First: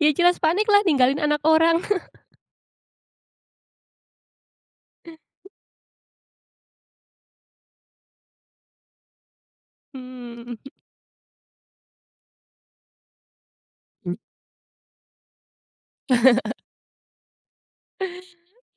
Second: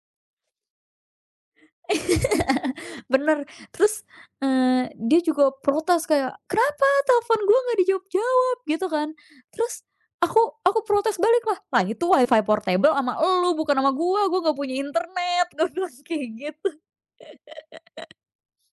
Ya, jelas paniklah, ninggalin anak orang. Bener, terus, eee, dia juga protes, kayak, "Kenapa telfon gue nggak dijawab-jawab?" Gitu kan. Terus aku Hmm. Mhm. aku protes baliklah, "Lah, itu WiFi portable sama elu, bukan sama gue, gue nggak punya internet", gue bilang kayak gitu.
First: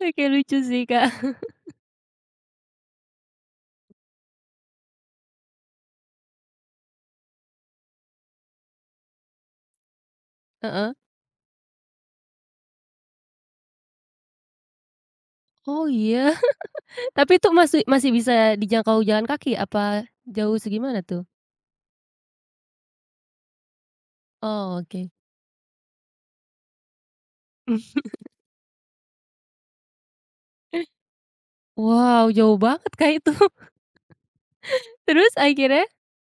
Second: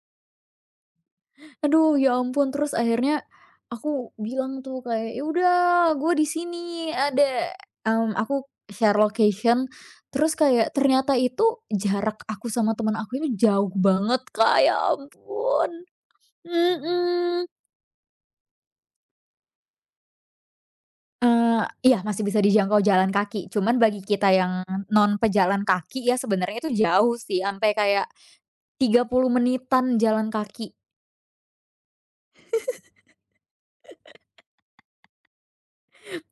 Oke, lucu sih, Kak. Aduh, ya ampun. Terus akhirnya, aku bilang tuh kayak, "Ya, udah, gue disini ada," mmm, aku share location, terus kayak Heeh. ternyata itu jarak aku sama temen aku ini jauh banget, Kak, ya ampun. Oh, ya. Tapi Mhm. tuh masih masih bisa dijangkau jalan kaki apa jauh segimana, tuh? Eee, iya masih bisa dijangkau jalan kaki, cuman bagi kita yang Oh, oke. non pejalan kaki ya, sebenarnya itu jauh sih sampai kayak, 30 menitan jalan kaki. Wow, jauh banget, Kak, itu. Terus akhirnya?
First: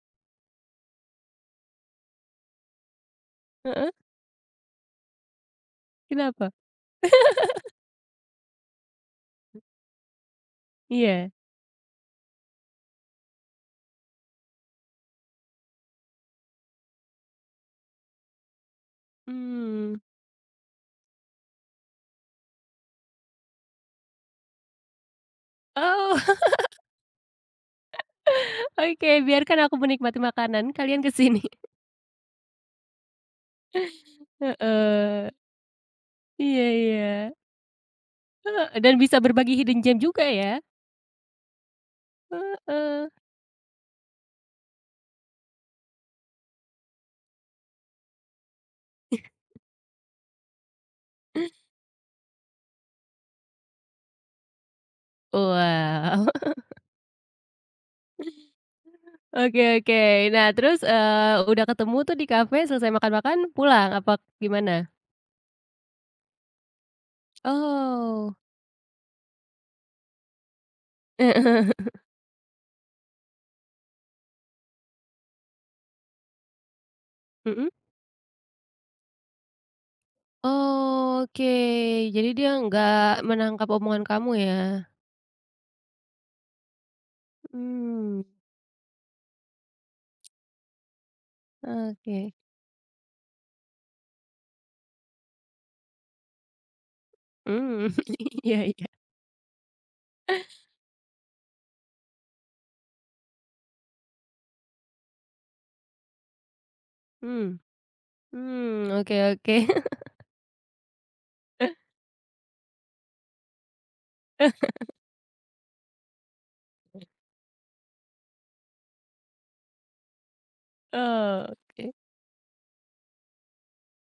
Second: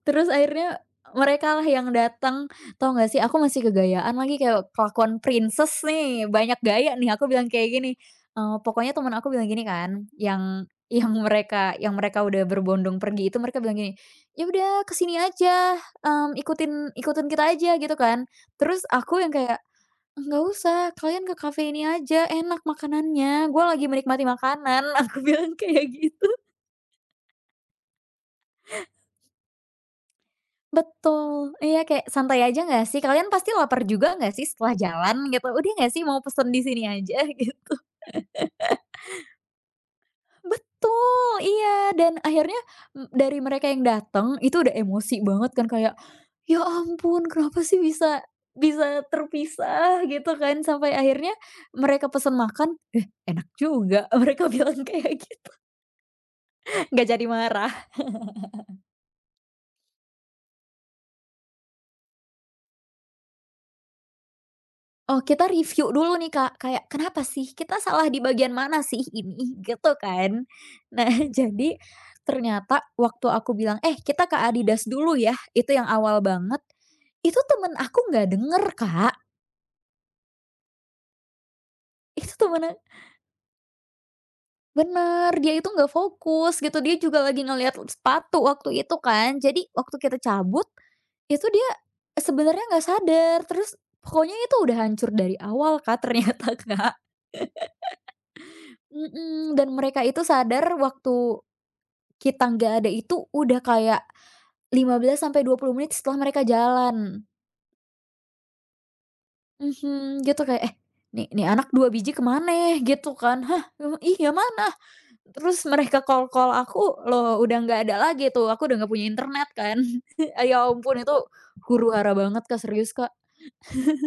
Terus akhirnya merekalah yang dateng. Tau nggak sih, aku masih Heeh. gegayaan lagi, kayak kelakuan princess nih, Kenapa? banyak gaya nih, aku bilang kayak gini, eee, pokoknya temen aku bilang gini kan, yang yang Iya. mereka yang mereka udah berbondong pergi itu, mereka bilang gini, "Ya, udah ke sini aja, mmm, ikutin ikutin kita aja." gitu kan. Terus aku yang kayak, Mmm. "Nggak usah, kalian ke kafe ini aja, enak makanannya, gue lagi menikmati makanan", Aku bilang kayak Oh. gitu. Oke, biarkan aku menikmati makanan, kalian ke sini. Betul. Iya, kayak santai aja nggak, sih. Kalian pasti laper juga nggak sih, setelah jalan Heeh. gitu, udah nggak sih, mau pesen Iya disini aja, iya. gitu. Dan bisa berbagi hidden gem juga ya. Betul, iya, dan akhirnya m Heeh. dari mereka yang dateng itu udah emosi banget kan kayak, "Ya, ampun kenapa sih bisa bisa terpisah", gitu kan sampai akhirnya mereka pesen makan, eh, "Enak juga", mereka bilang kayak gitu. Wah. Nggak jadi marah. Oke oke. Nah, terus, eee, udah ketemu tuh di kafe, selesai makan-makan pulang, apa gimana? Oh, kita reviu dulu nih, Kak, kayak, "Kenapa sih? Kita salah di Oh. bagian mana sih ini?", gitu kan. Nah, Heeh. jadi, ternyata waktu aku bilang, "Eh, kita ke Adidas dulu, ya", itu yang awal banget. Itu Mhm. temen aku nggak denger, Kak. Oke, jadi Itu tuh dia mana nggak menangkap omongan kamu ya. Bener, dia itu nggak fokus gitu, dia juga lagi ngelihat Mmm. sepatu waktu itu kan. Jadi waktu kita cabut, itu dia Oke. sebenarnya nggak sadar, terus pokoknya itu udah hancur dari awal, Kak, ternyata, Kak. Mmm, iya iya. Mmm, dan mereka itu sadar waktu kita nggak ada itu udah kayak 15-20 menit setelah mereka jalan. Mmm. Mmm, oke oke. Mhm, gitu kayak, "Eh, nih nih anak Eh. 2 biji kemana?" gitu kan. "Hah? Iya mana?" Terus mereka call-call aku, loh, udah nggak ada lagi tuh, aku udah nggak punya internet kan. Ya ampun itu Ah, oke. huru-hara banget, Kak, serius, Kak.